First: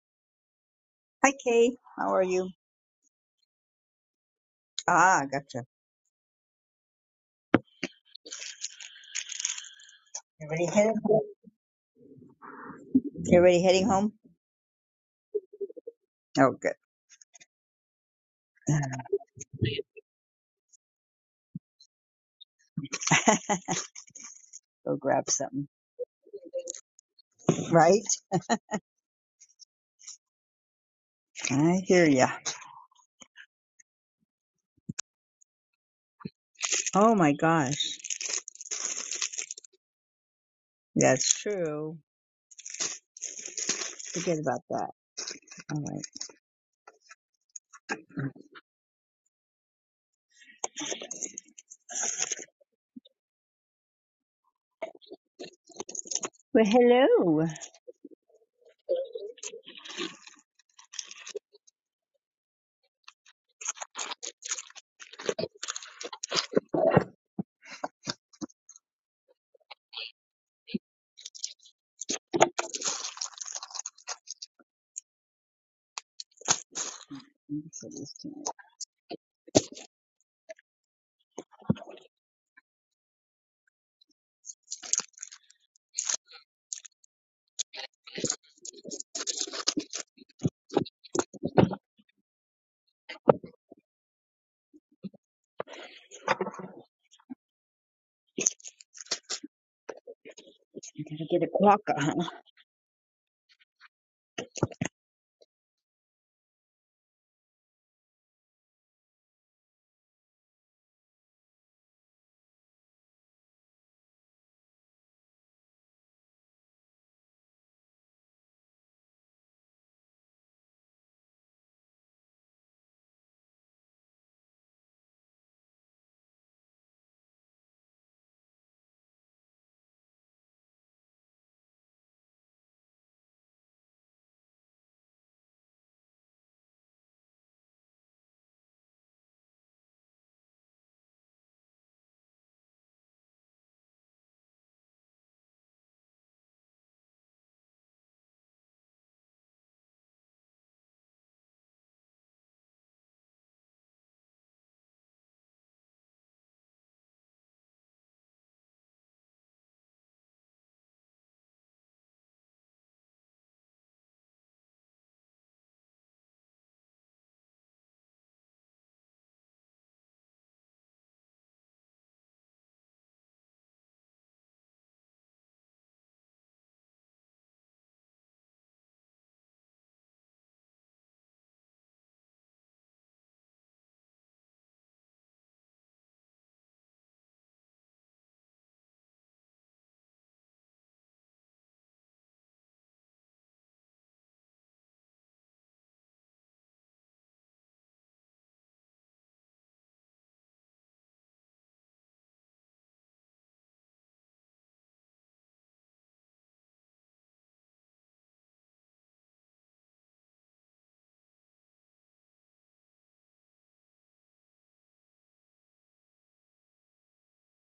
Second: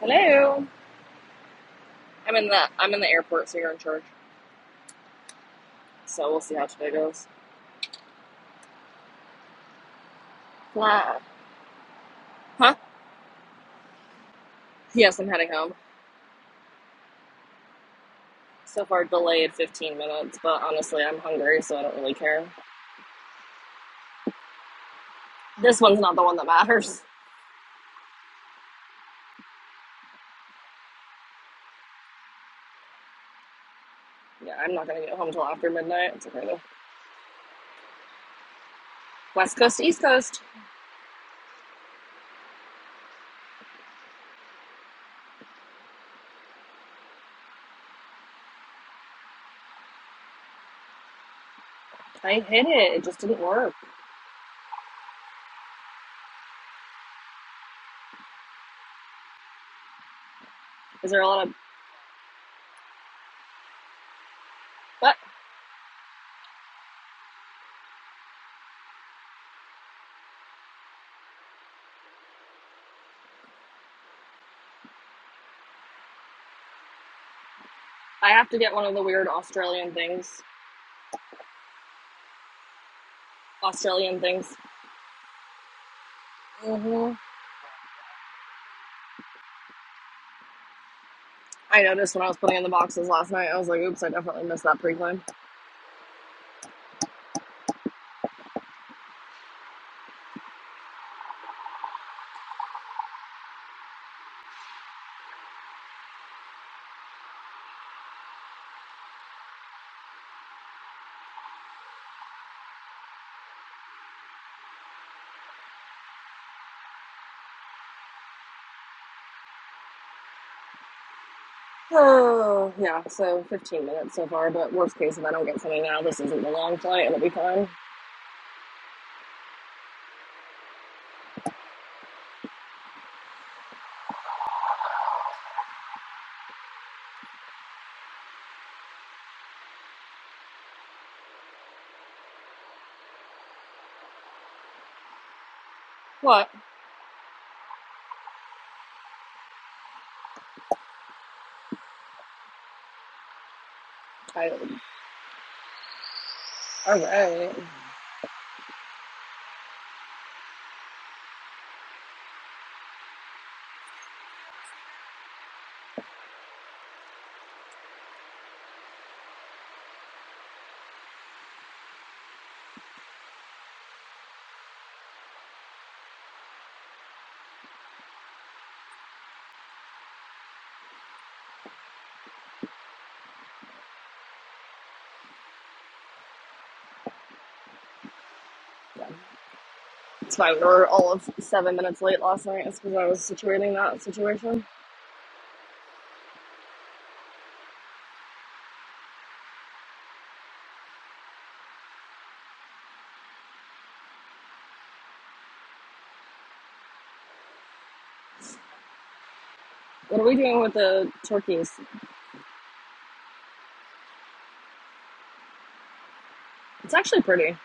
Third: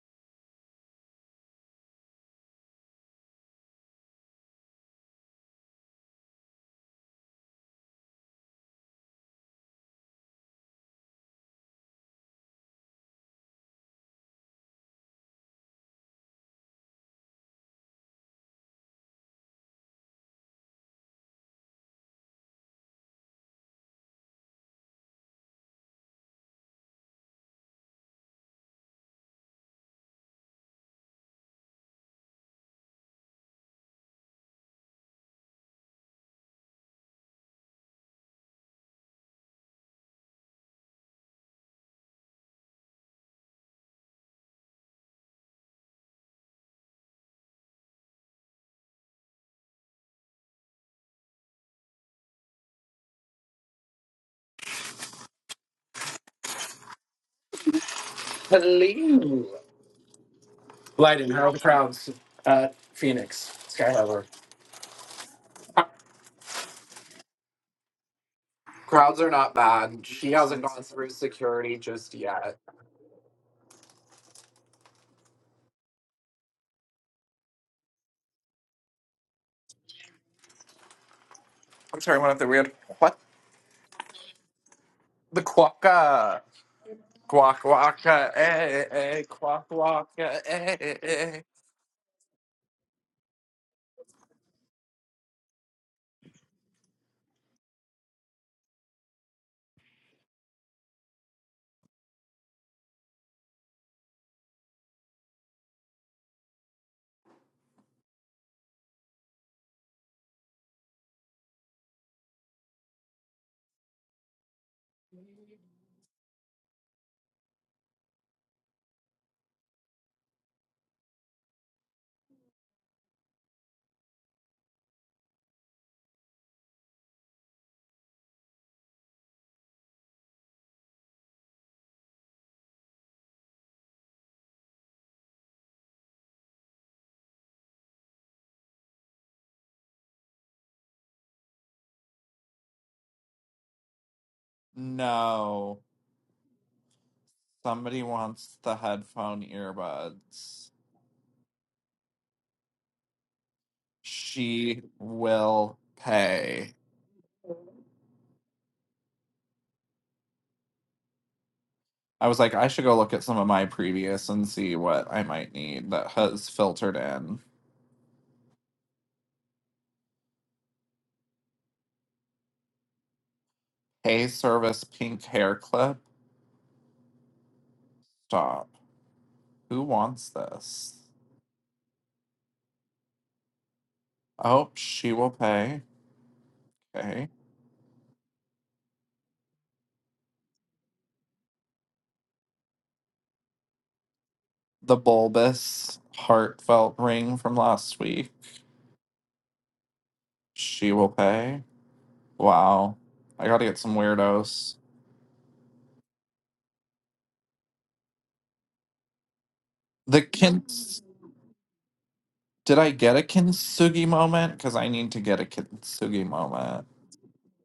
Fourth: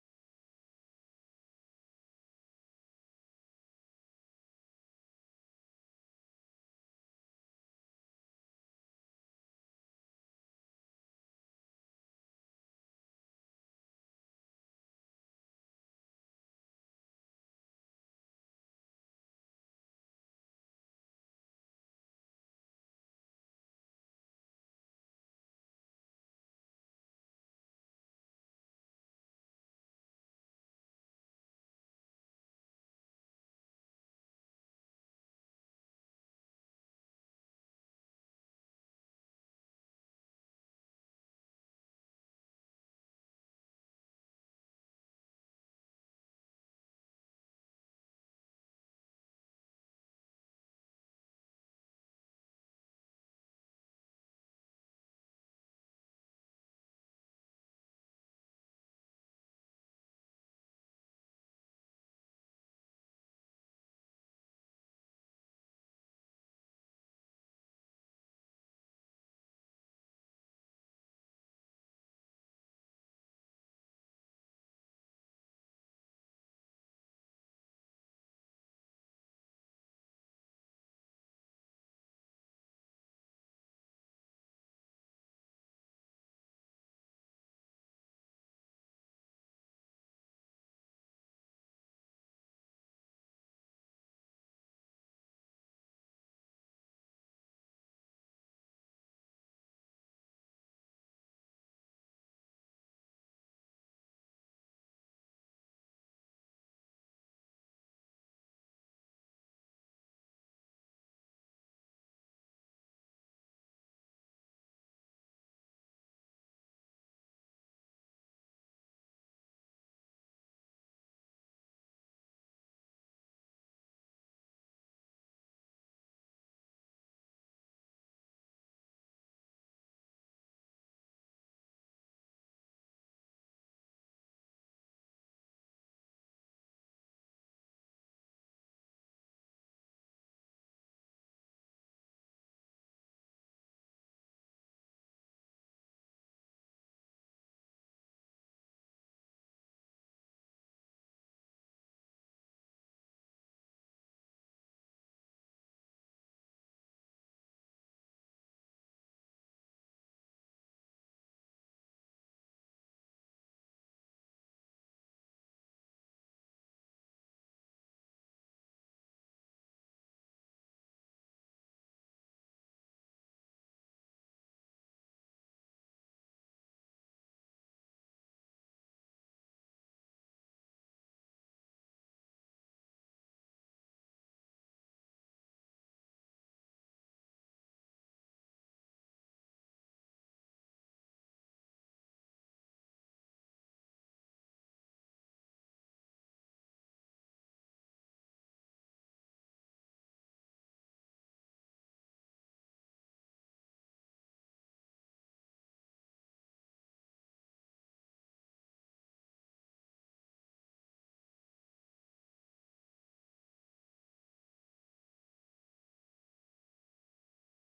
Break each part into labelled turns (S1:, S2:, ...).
S1: Hello.
S2: Hi, Kay. How are
S1: I'm in
S2: you?
S1: the I'm in the airport, so you're in charge.
S2: Ah, gotcha.
S1: So we'll see how today goes.
S2: You ready heading
S1: Fly.
S2: home?
S1: Huh?
S2: You ready heading home?
S1: Yes, I'm heading home.
S2: Oh, good.
S1: So far delayed 15 minutes, but honestly, I'm hungry, so I don't really care.
S2: Go grab something.
S1: This one's not the one that matters.
S2: Right? I hear ya.
S1: Yeah, I'm not gonna get home till after midnight. It's okay though.
S2: Oh my gosh.
S1: West coast, to east coast.
S2: That's true. Forget about that. All right.
S1: I hit it. It just didn't work.
S2: Well, hello. Let
S3: Hello.
S1: Is there a
S3: Lighten,
S1: lot
S3: how are
S1: of?
S3: the crowds at Phoenix? Skyhover.
S1: But
S3: Crowds are not bad. She hasn't gone through security just yet.
S2: me put this
S1: I
S2: down.
S1: have to get one of the weird Australian things.
S3: I'm sorry, one of the weird. What?
S1: Australian things.
S3: The quokka.
S1: hmm
S3: Quack, quacka, eh, eh, eh, quack, quacka, eh, eh, eh.
S1: I noticed when I was putting in the boxes last night. I was like, oops, I definitely missed that pre-climb.
S2: You You gotta get a quokka, huh?
S1: Oh, yeah, so 15 minutes so far, but worst case, if I don't get something now, this isn't the long flight. It'll be fine.
S3: No.
S1: What?
S3: Somebody wants the headphone earbuds.
S1: I, all
S3: She will pay.
S1: right.
S3: I was like, I should go look at some of my previous and see what I might need that has filtered in. Hey, service pink hair clip. Stop. Who wants this? Oh, she will pay. Okay.
S1: Yeah, it's fine. We were all of seven minutes late last night. It's because I was situating that situation.
S3: The bulbous, heartfelt ring from last week. She will pay. Wow. I gotta get some weirdos.
S1: What
S3: The
S1: are we doing with
S3: kins.
S1: the turkeys?
S3: Did I get a kintsugi moment? Because I need to get a kintsugi moment.
S1: It's actually pretty.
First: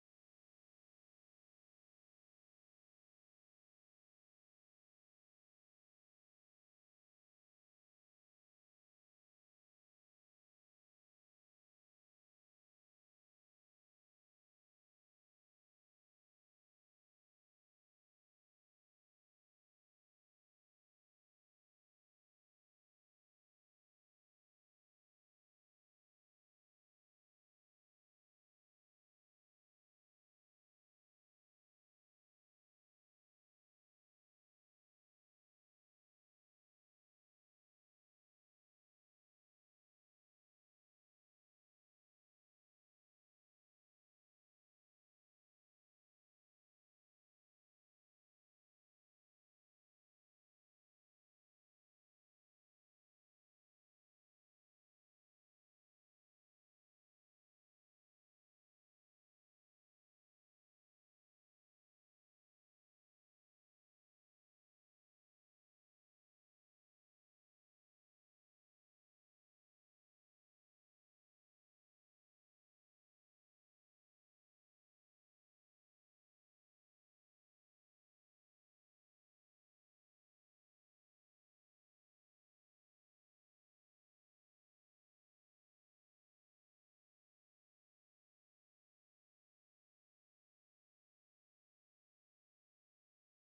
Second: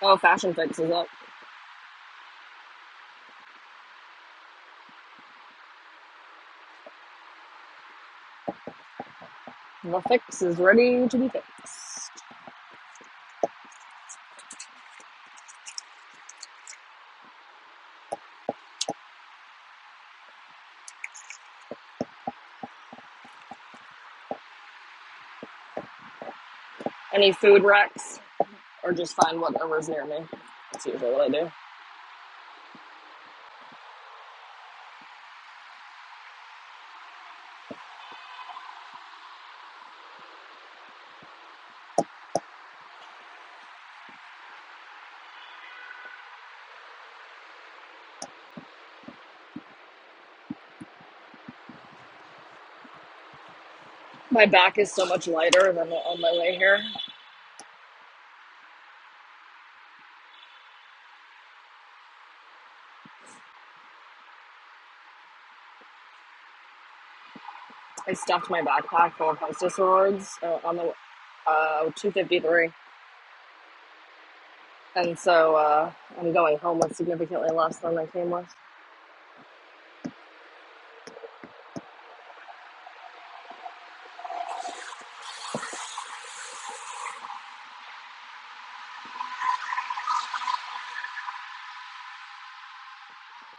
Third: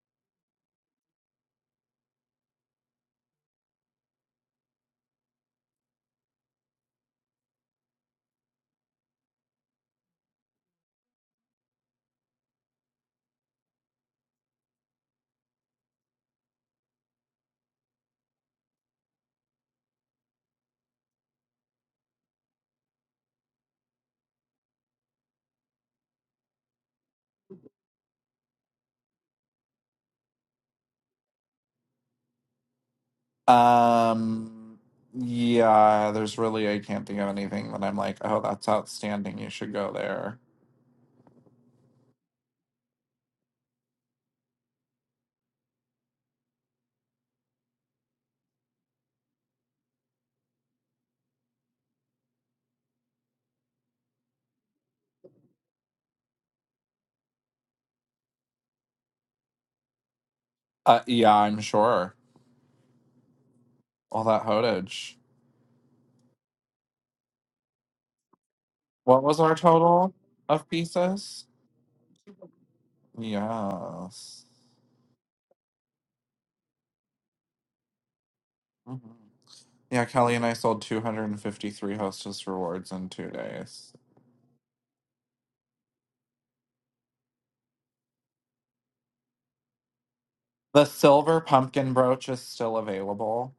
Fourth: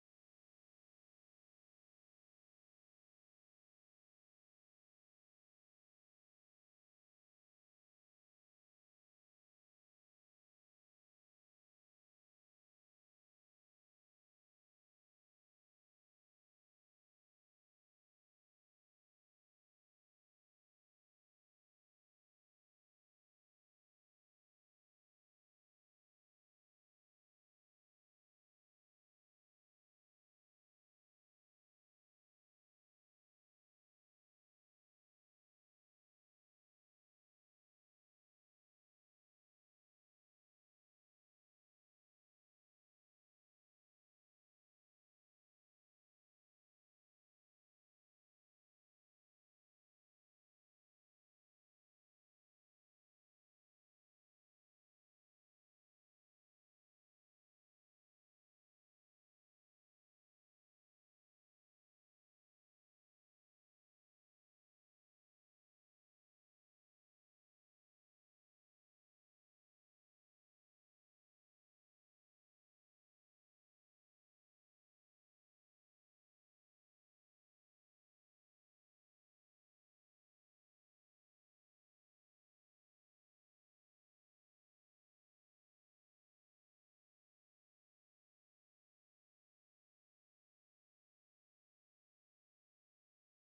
S1: Oh, Fashion Fix is up. The fix is ready to be fixed. Any food wrecks, or just find whatever's near me. That's usually what I do.
S3: Um. Yeah, there's really, I can't think of anything that I'm like, oh, that's outstanding. You should go there.
S1: My back is so much lighter than on my way here.
S3: Uh, yeah, I'm sure. All that hodage.
S1: I stuffed my backpack
S3: What
S1: full of
S3: was our
S1: Hostess
S3: total
S1: awards uh,
S3: of
S1: on the
S3: pieces?
S1: uh, 253.
S3: Yes.
S1: And so uh, I'm going home with significantly less than I came with.
S3: Mhm. Yeah, Kelly and I sold 253 hostess rewards in two days. The silver pumpkin brooch is still available.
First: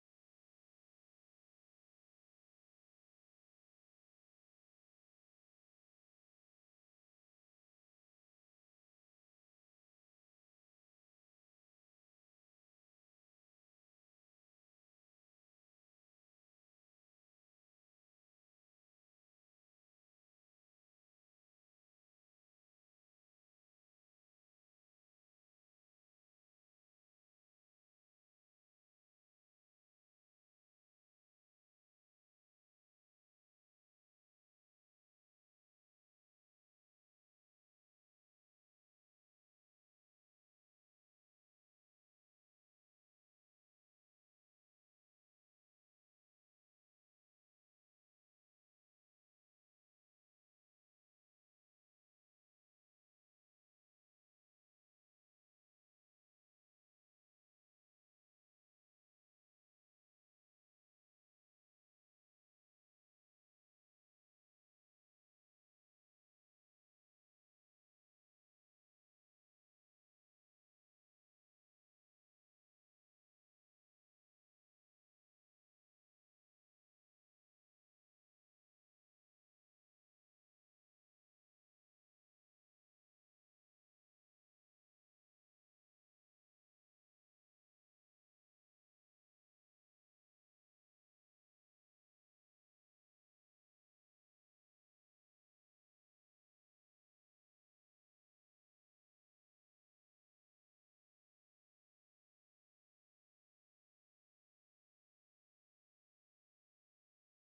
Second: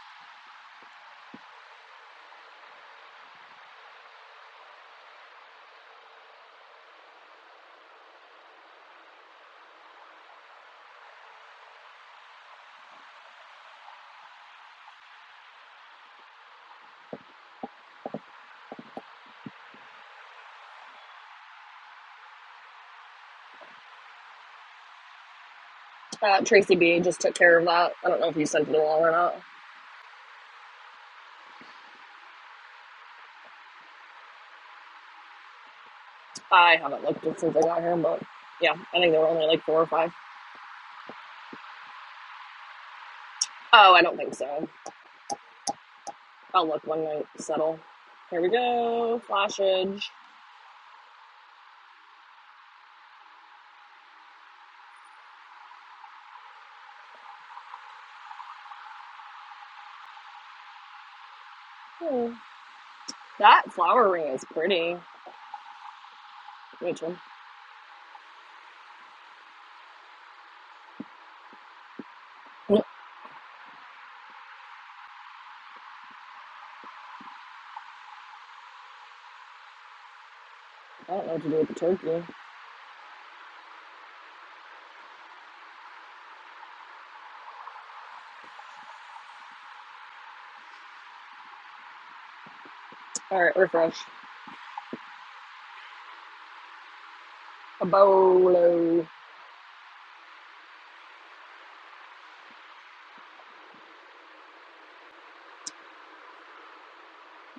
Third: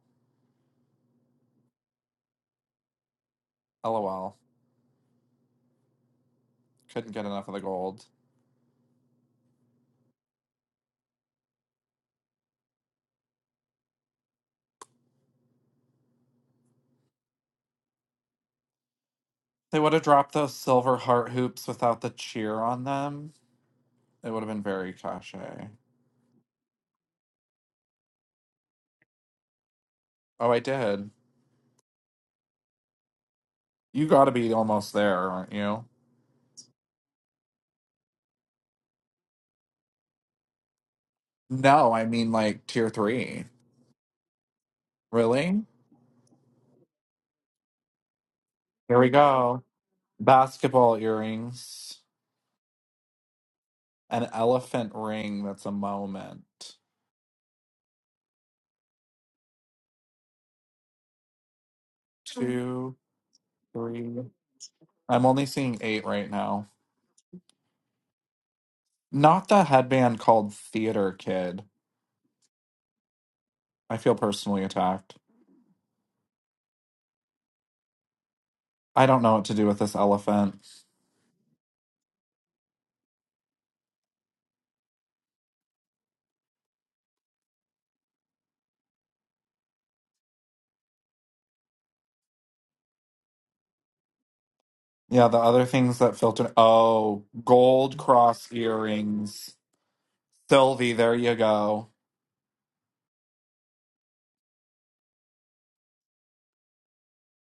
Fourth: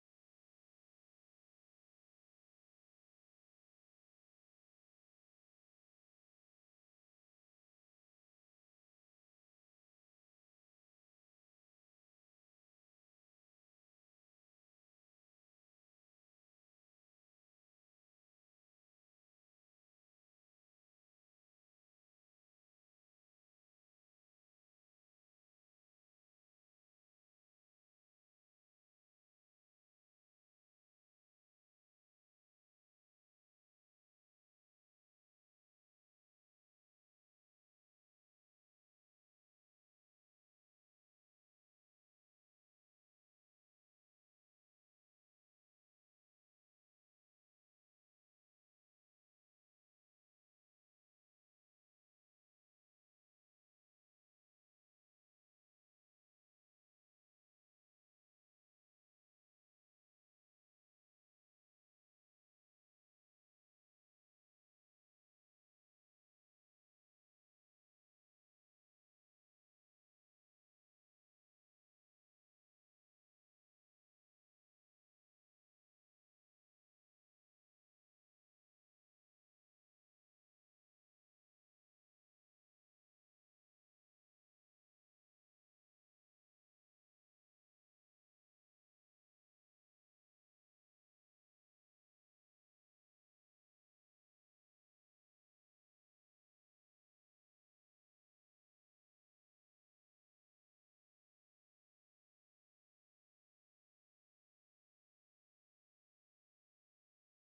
S3: LOL. Couldn't get enough of the gold. They would have dropped those silver heart hoops without the cheer on them. It would have been very cachet.
S1: Uh, Tracy B just took care of that. I don't know if you sent it along or not.
S3: Oh, I did. You gotta be almost there, aren't you?
S1: I haven't looked since I got here, but yeah, I think there were only like four or five.
S3: No, I mean like tier three.
S1: Oh, I don't think so.
S3: Really?
S1: I'll look when I settle. Here we
S3: Here we
S1: go.
S3: go.
S1: Flashage.
S3: basketball earrings, an elephant ring that's a moment.
S1: Hmm.
S3: Two,
S1: That flower
S3: three.
S1: ring is pretty.
S3: I'm only seeing eight right now.
S1: Which one?
S3: Not the headband called Theater Kid.
S1: I
S3: I feel personally attacked. I don't know what to do with this elephant.
S1: don't know what to do with the turkey. All right, refresh.
S3: Yeah, the other things that filter. Oh,
S1: A
S3: gold cross
S1: bolo.
S3: earrings. Sylvie, there you go.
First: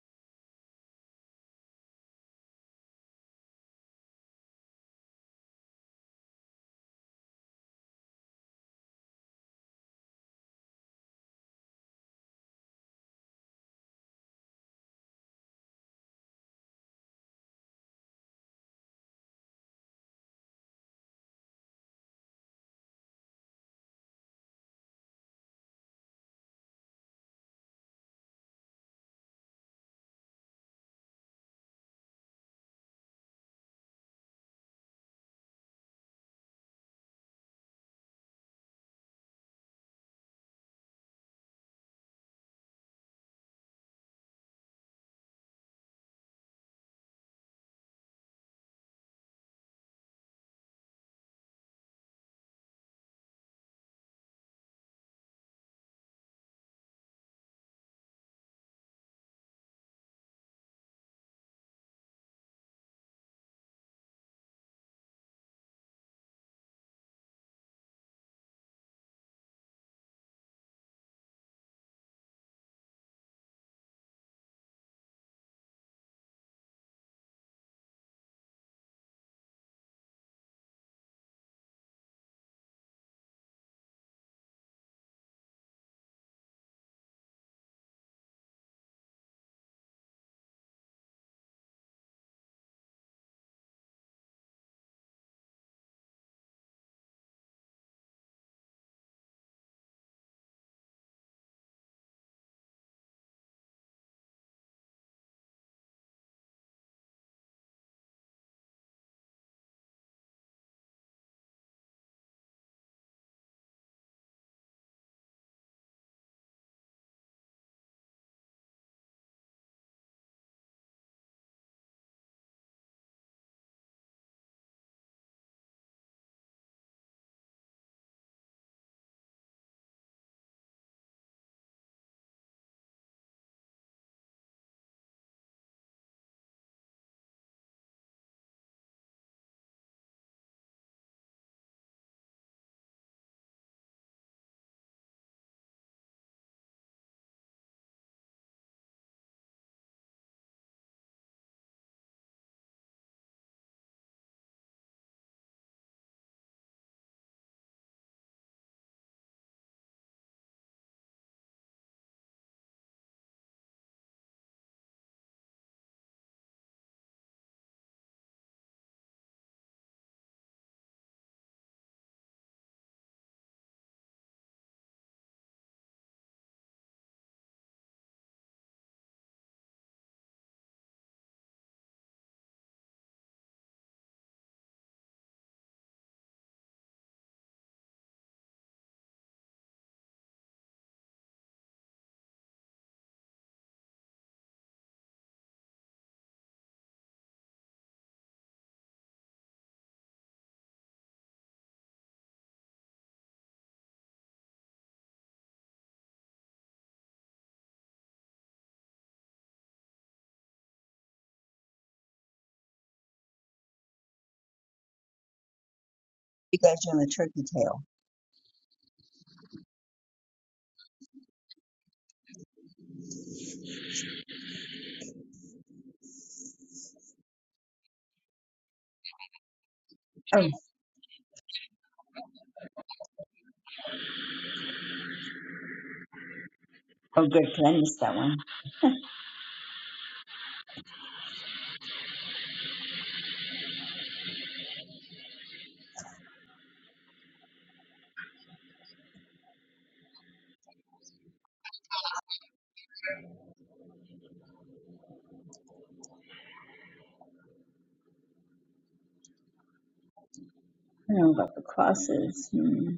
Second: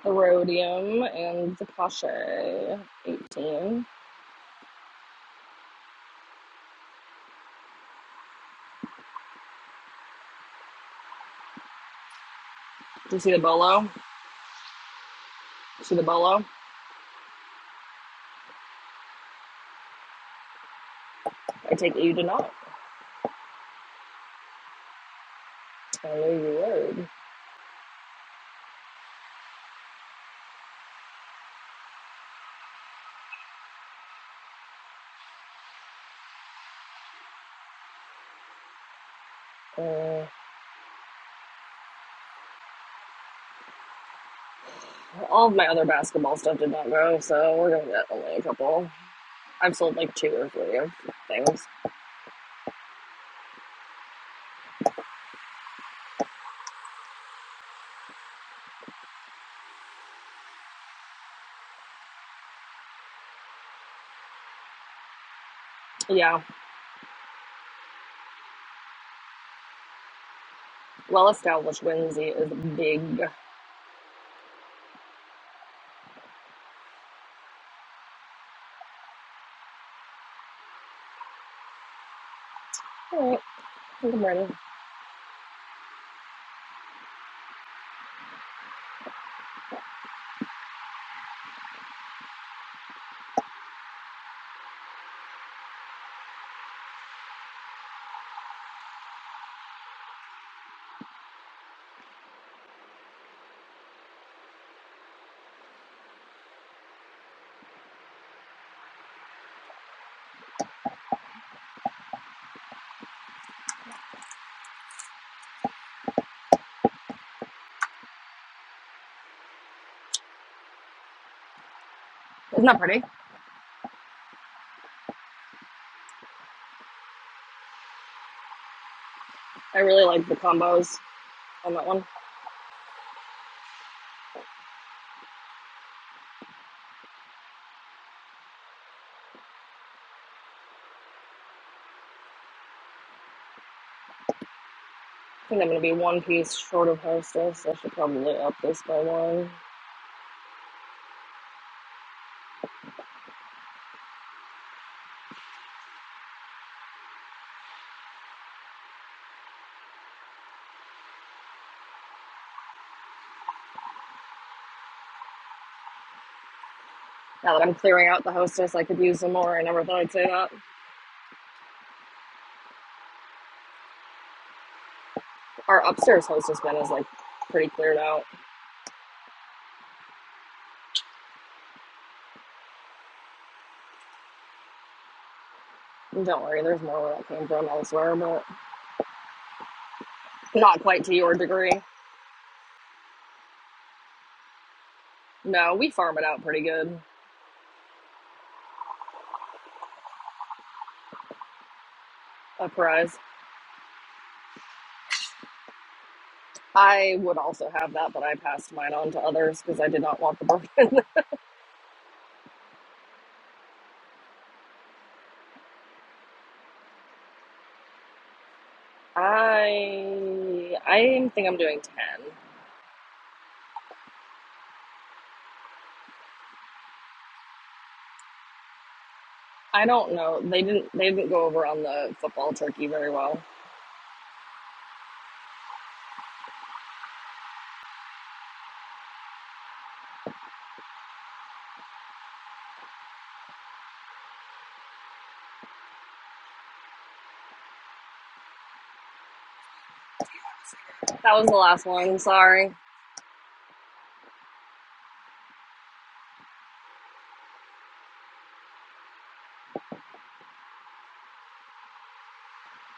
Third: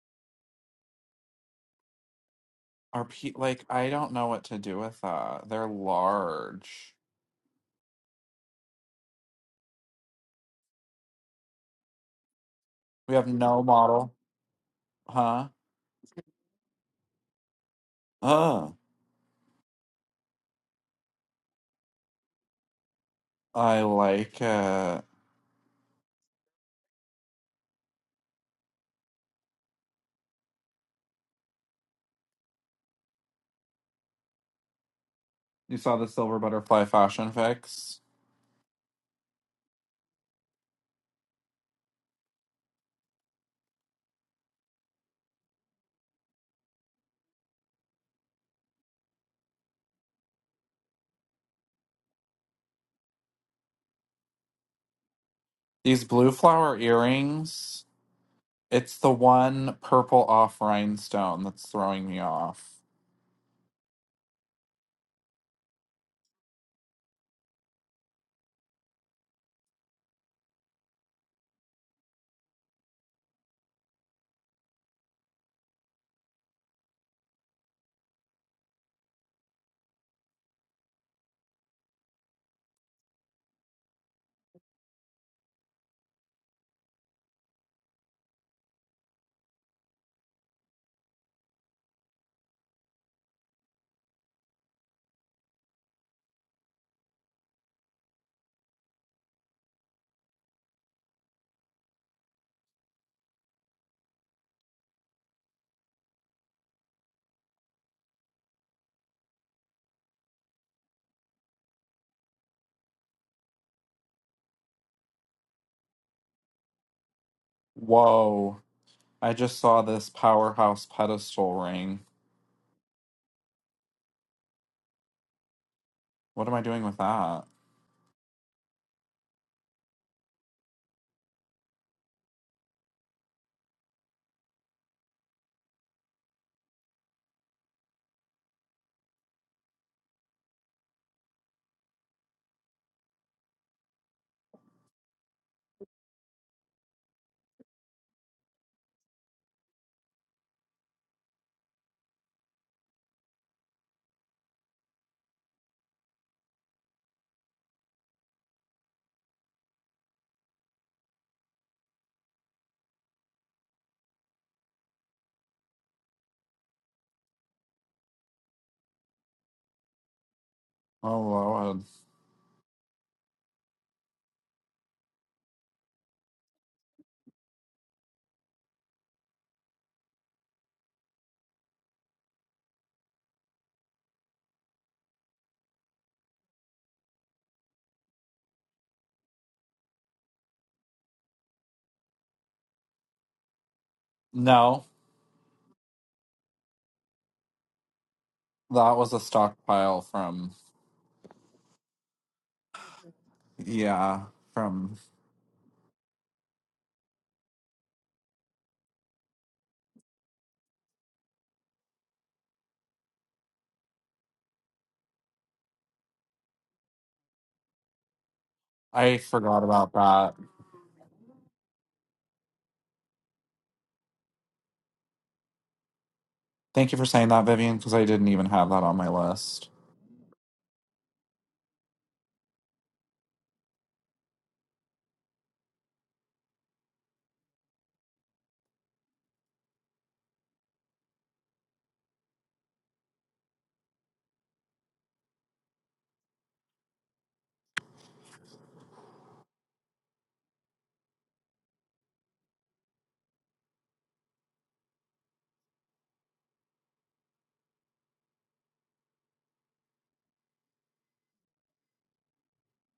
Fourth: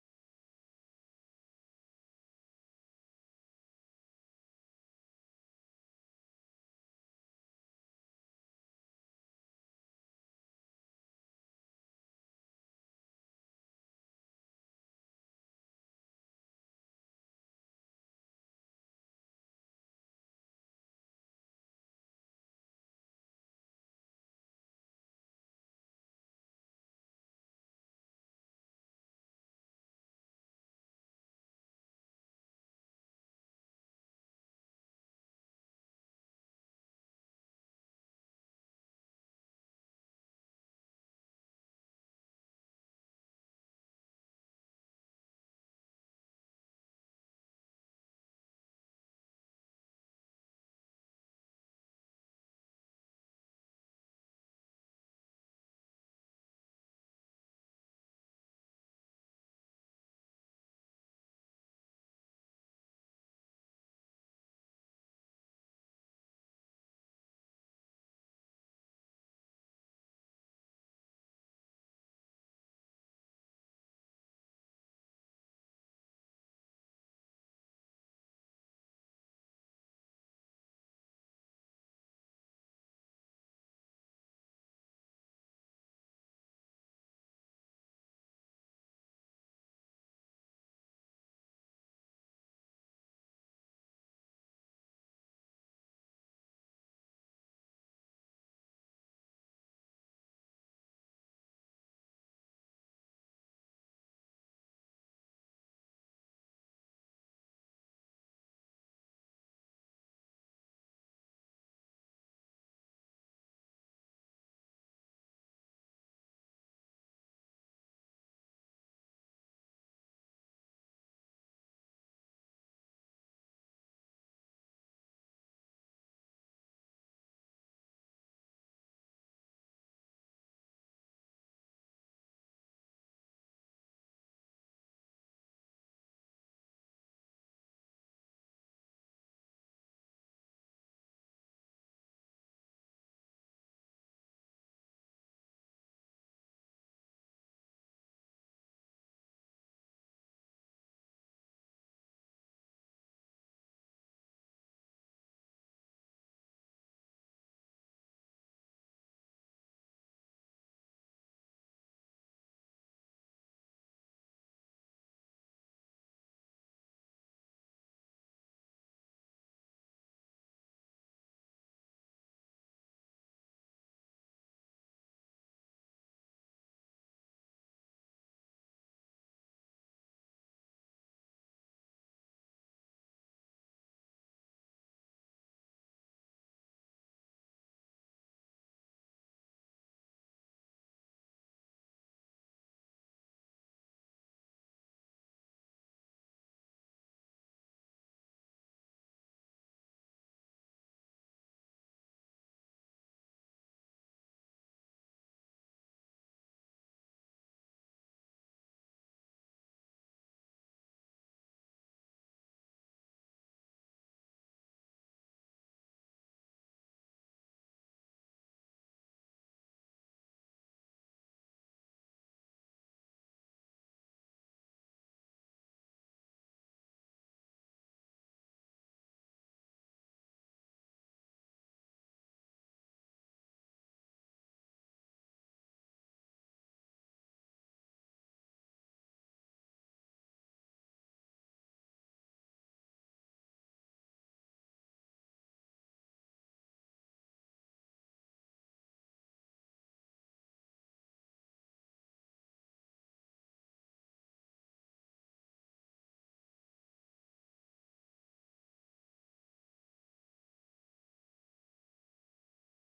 S1: Rhodium and the Kasha,
S3: Are
S1: 18.
S3: pe- like
S1: Did
S3: I don't know what to do with that. They're large. We
S1: you
S3: have
S1: see the
S3: no
S1: bolo?
S3: model, huh?
S1: See the bolo?
S3: Uh.
S1: I take it you did not.
S3: I like uh
S1: I knew you
S3: you saw the silver butterfly fashion fix.
S1: would. Uh, all of my other basketball stuff did not go, so we're gonna get only a couple. I've sold like two or three of things.
S3: These blue flower earrings, it's the one purple off rhinestone that's throwing me off.
S1: Yeah, well established Wednesday is big. Alright, I think I'm ready.
S3: Whoa. I just saw this powerhouse pedestal ring.
S1: Isn't that pretty?
S3: What am I doing with that?
S1: I really like the combos on that one. I think I'm gonna be one piece short of hostess. I should probably up this by one. now that I'm clearing out the hostess, I could use them more. I never thought I'd say that.
S3: Oh Lord.
S1: Our upstairs hostess bin is like pretty cleared out. Don't worry, there's more where that came from elsewhere, but not quite to your degree.
S3: No,
S1: No, we farm it out pretty good.
S3: that was a stockpile from
S1: A prize.
S3: yeah, from
S1: I would also have that, but I passed mine on to others because I did not want the burden.
S2: You guys doing the turkey tail?
S3: I forgot about that.
S1: I I think I'm doing ten.
S3: Thank you for saying that, Vivian, because I didn't even have that on my list.
S1: I don't know.
S2: Oh,
S1: They didn't they didn't go over on the football turkey very well.
S2: oh, good. 'cause I missed that one. I
S1: That was the last one. Sorry.
S2: don't know about the crosses. Hmm.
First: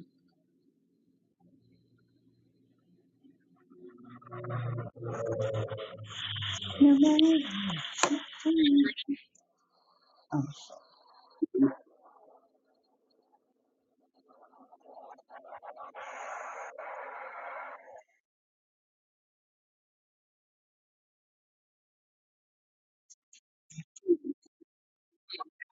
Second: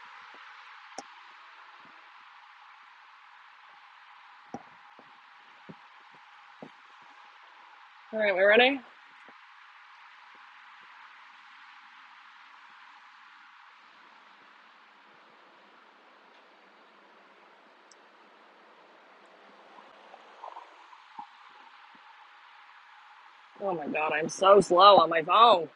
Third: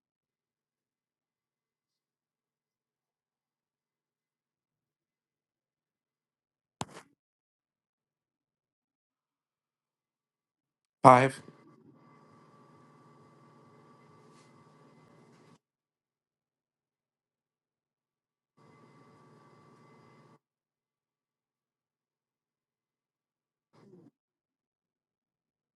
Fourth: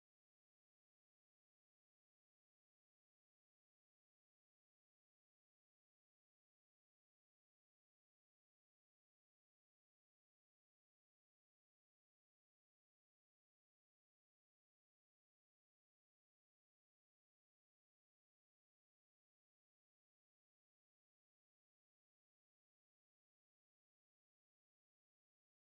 S2: No matter.
S1: All right, we ready?
S3: Five.
S1: Oh my god, I'm so slow on my phone.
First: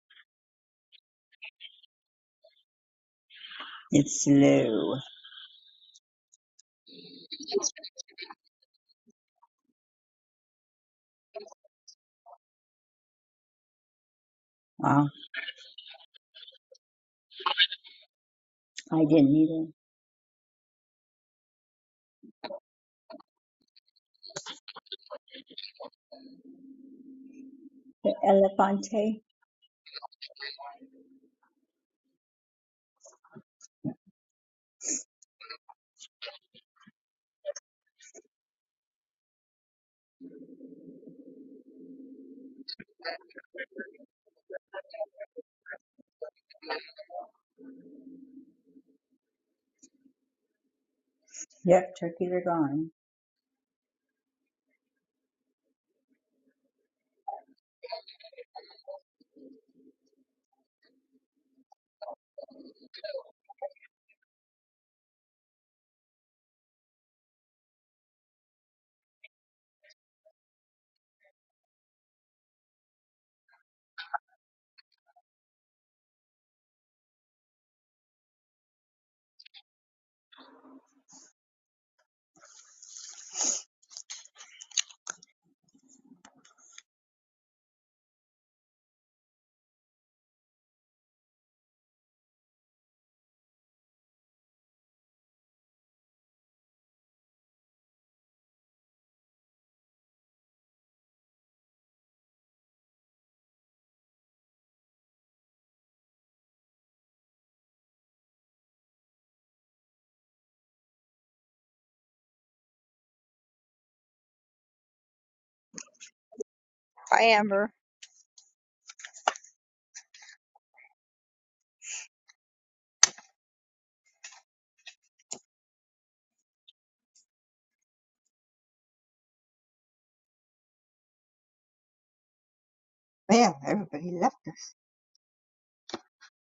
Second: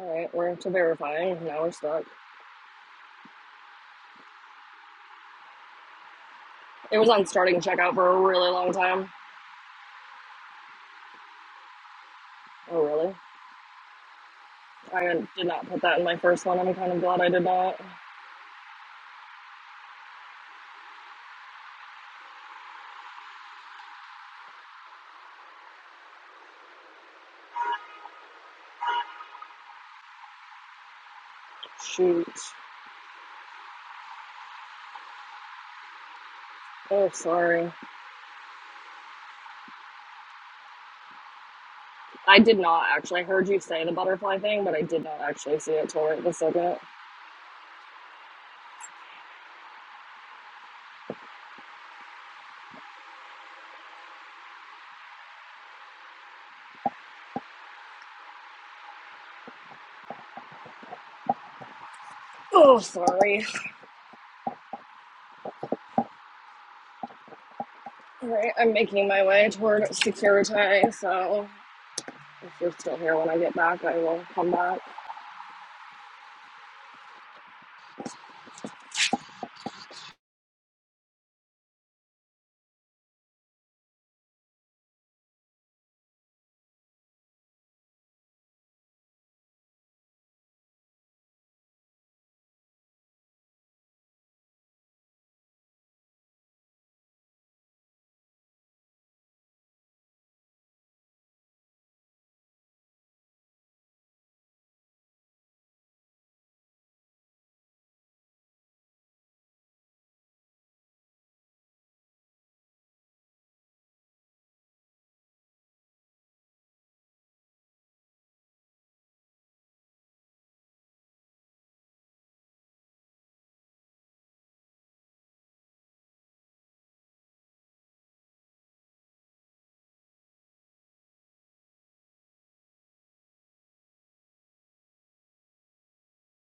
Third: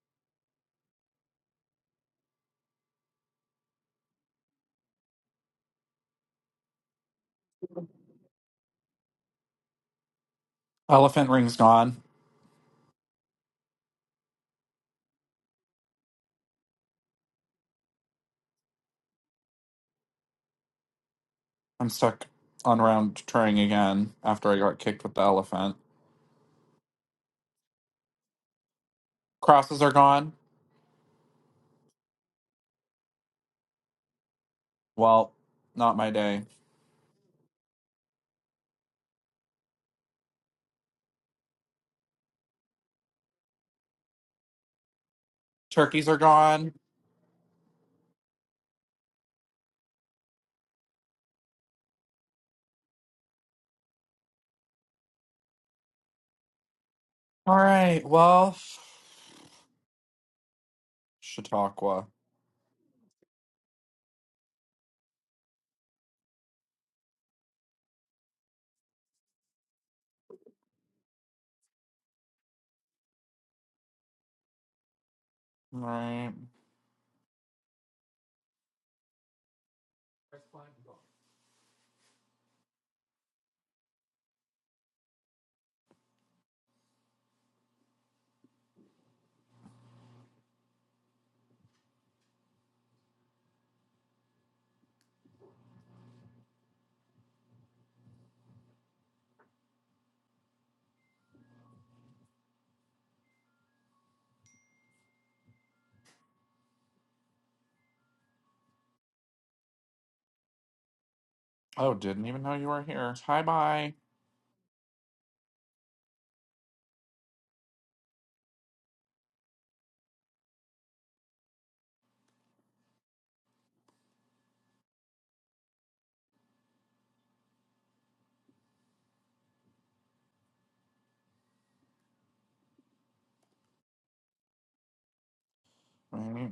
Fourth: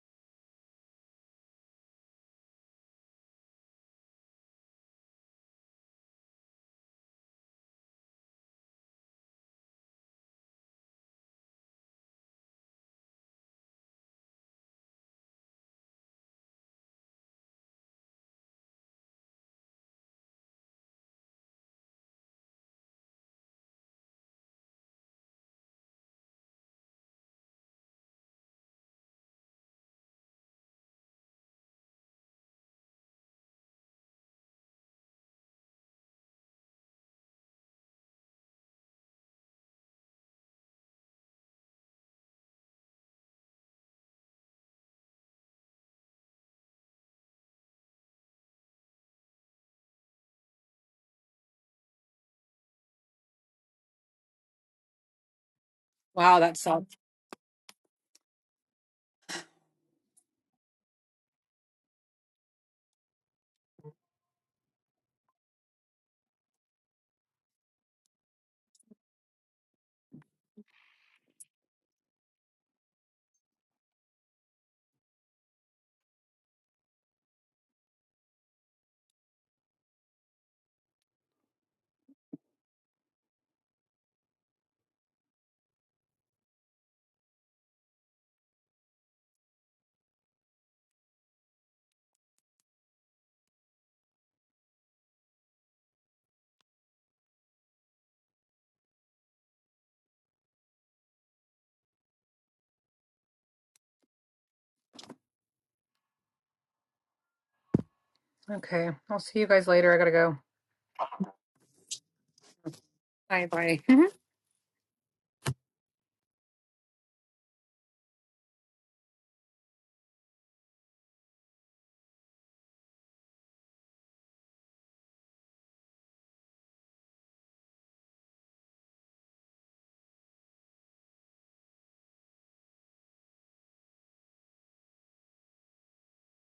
S1: All right, we're to verifying. Now we're stuck.
S2: It's low.
S1: It was on starting checkout for a really long time.
S3: Elephant rings gone.
S1: Oh, really?
S2: Wow.
S1: I did not put that in my first one. I'm kind of glad I did not.
S2: I didn't either.
S3: I'm stuck on round trying again after I got kicked with the elephant.
S2: The elefante.
S3: Crosses are gone.
S1: Shoot.
S3: Well, not my day.
S1: Oh, sorry. I did not actually. I heard you say the butterfly thing, but I did not actually see it till
S3: Turkeys are
S1: right the
S3: gone.
S1: second.
S2: Yep, turkey are gone.
S4: Wow, that sucks.
S3: All right. Well, Chautauqua. All
S1: Oh, sorry. All right, I'm making my way toward Securite, so if you're still here when I get back, I will come back.
S3: right.
S4: Okay. I'll see you guys later. I gotta go.
S3: Oh, didn't even know you were here. Hi,
S4: Bye bye.
S3: bye.
S2: Bye, Amber. Man, everybody left.
S3: All right.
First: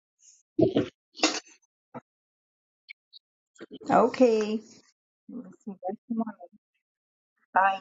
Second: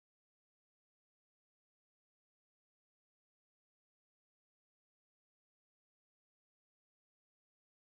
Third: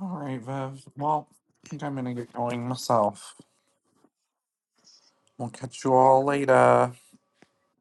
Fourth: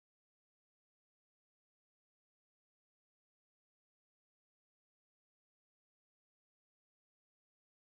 S3: All right, Viv. Well, I think I'm gonna get going myself.
S2: Okay. We'll
S3: We'll
S2: see you
S3: catch you
S2: guys
S3: all
S2: tomorrow.
S3: later.
S2: Bye.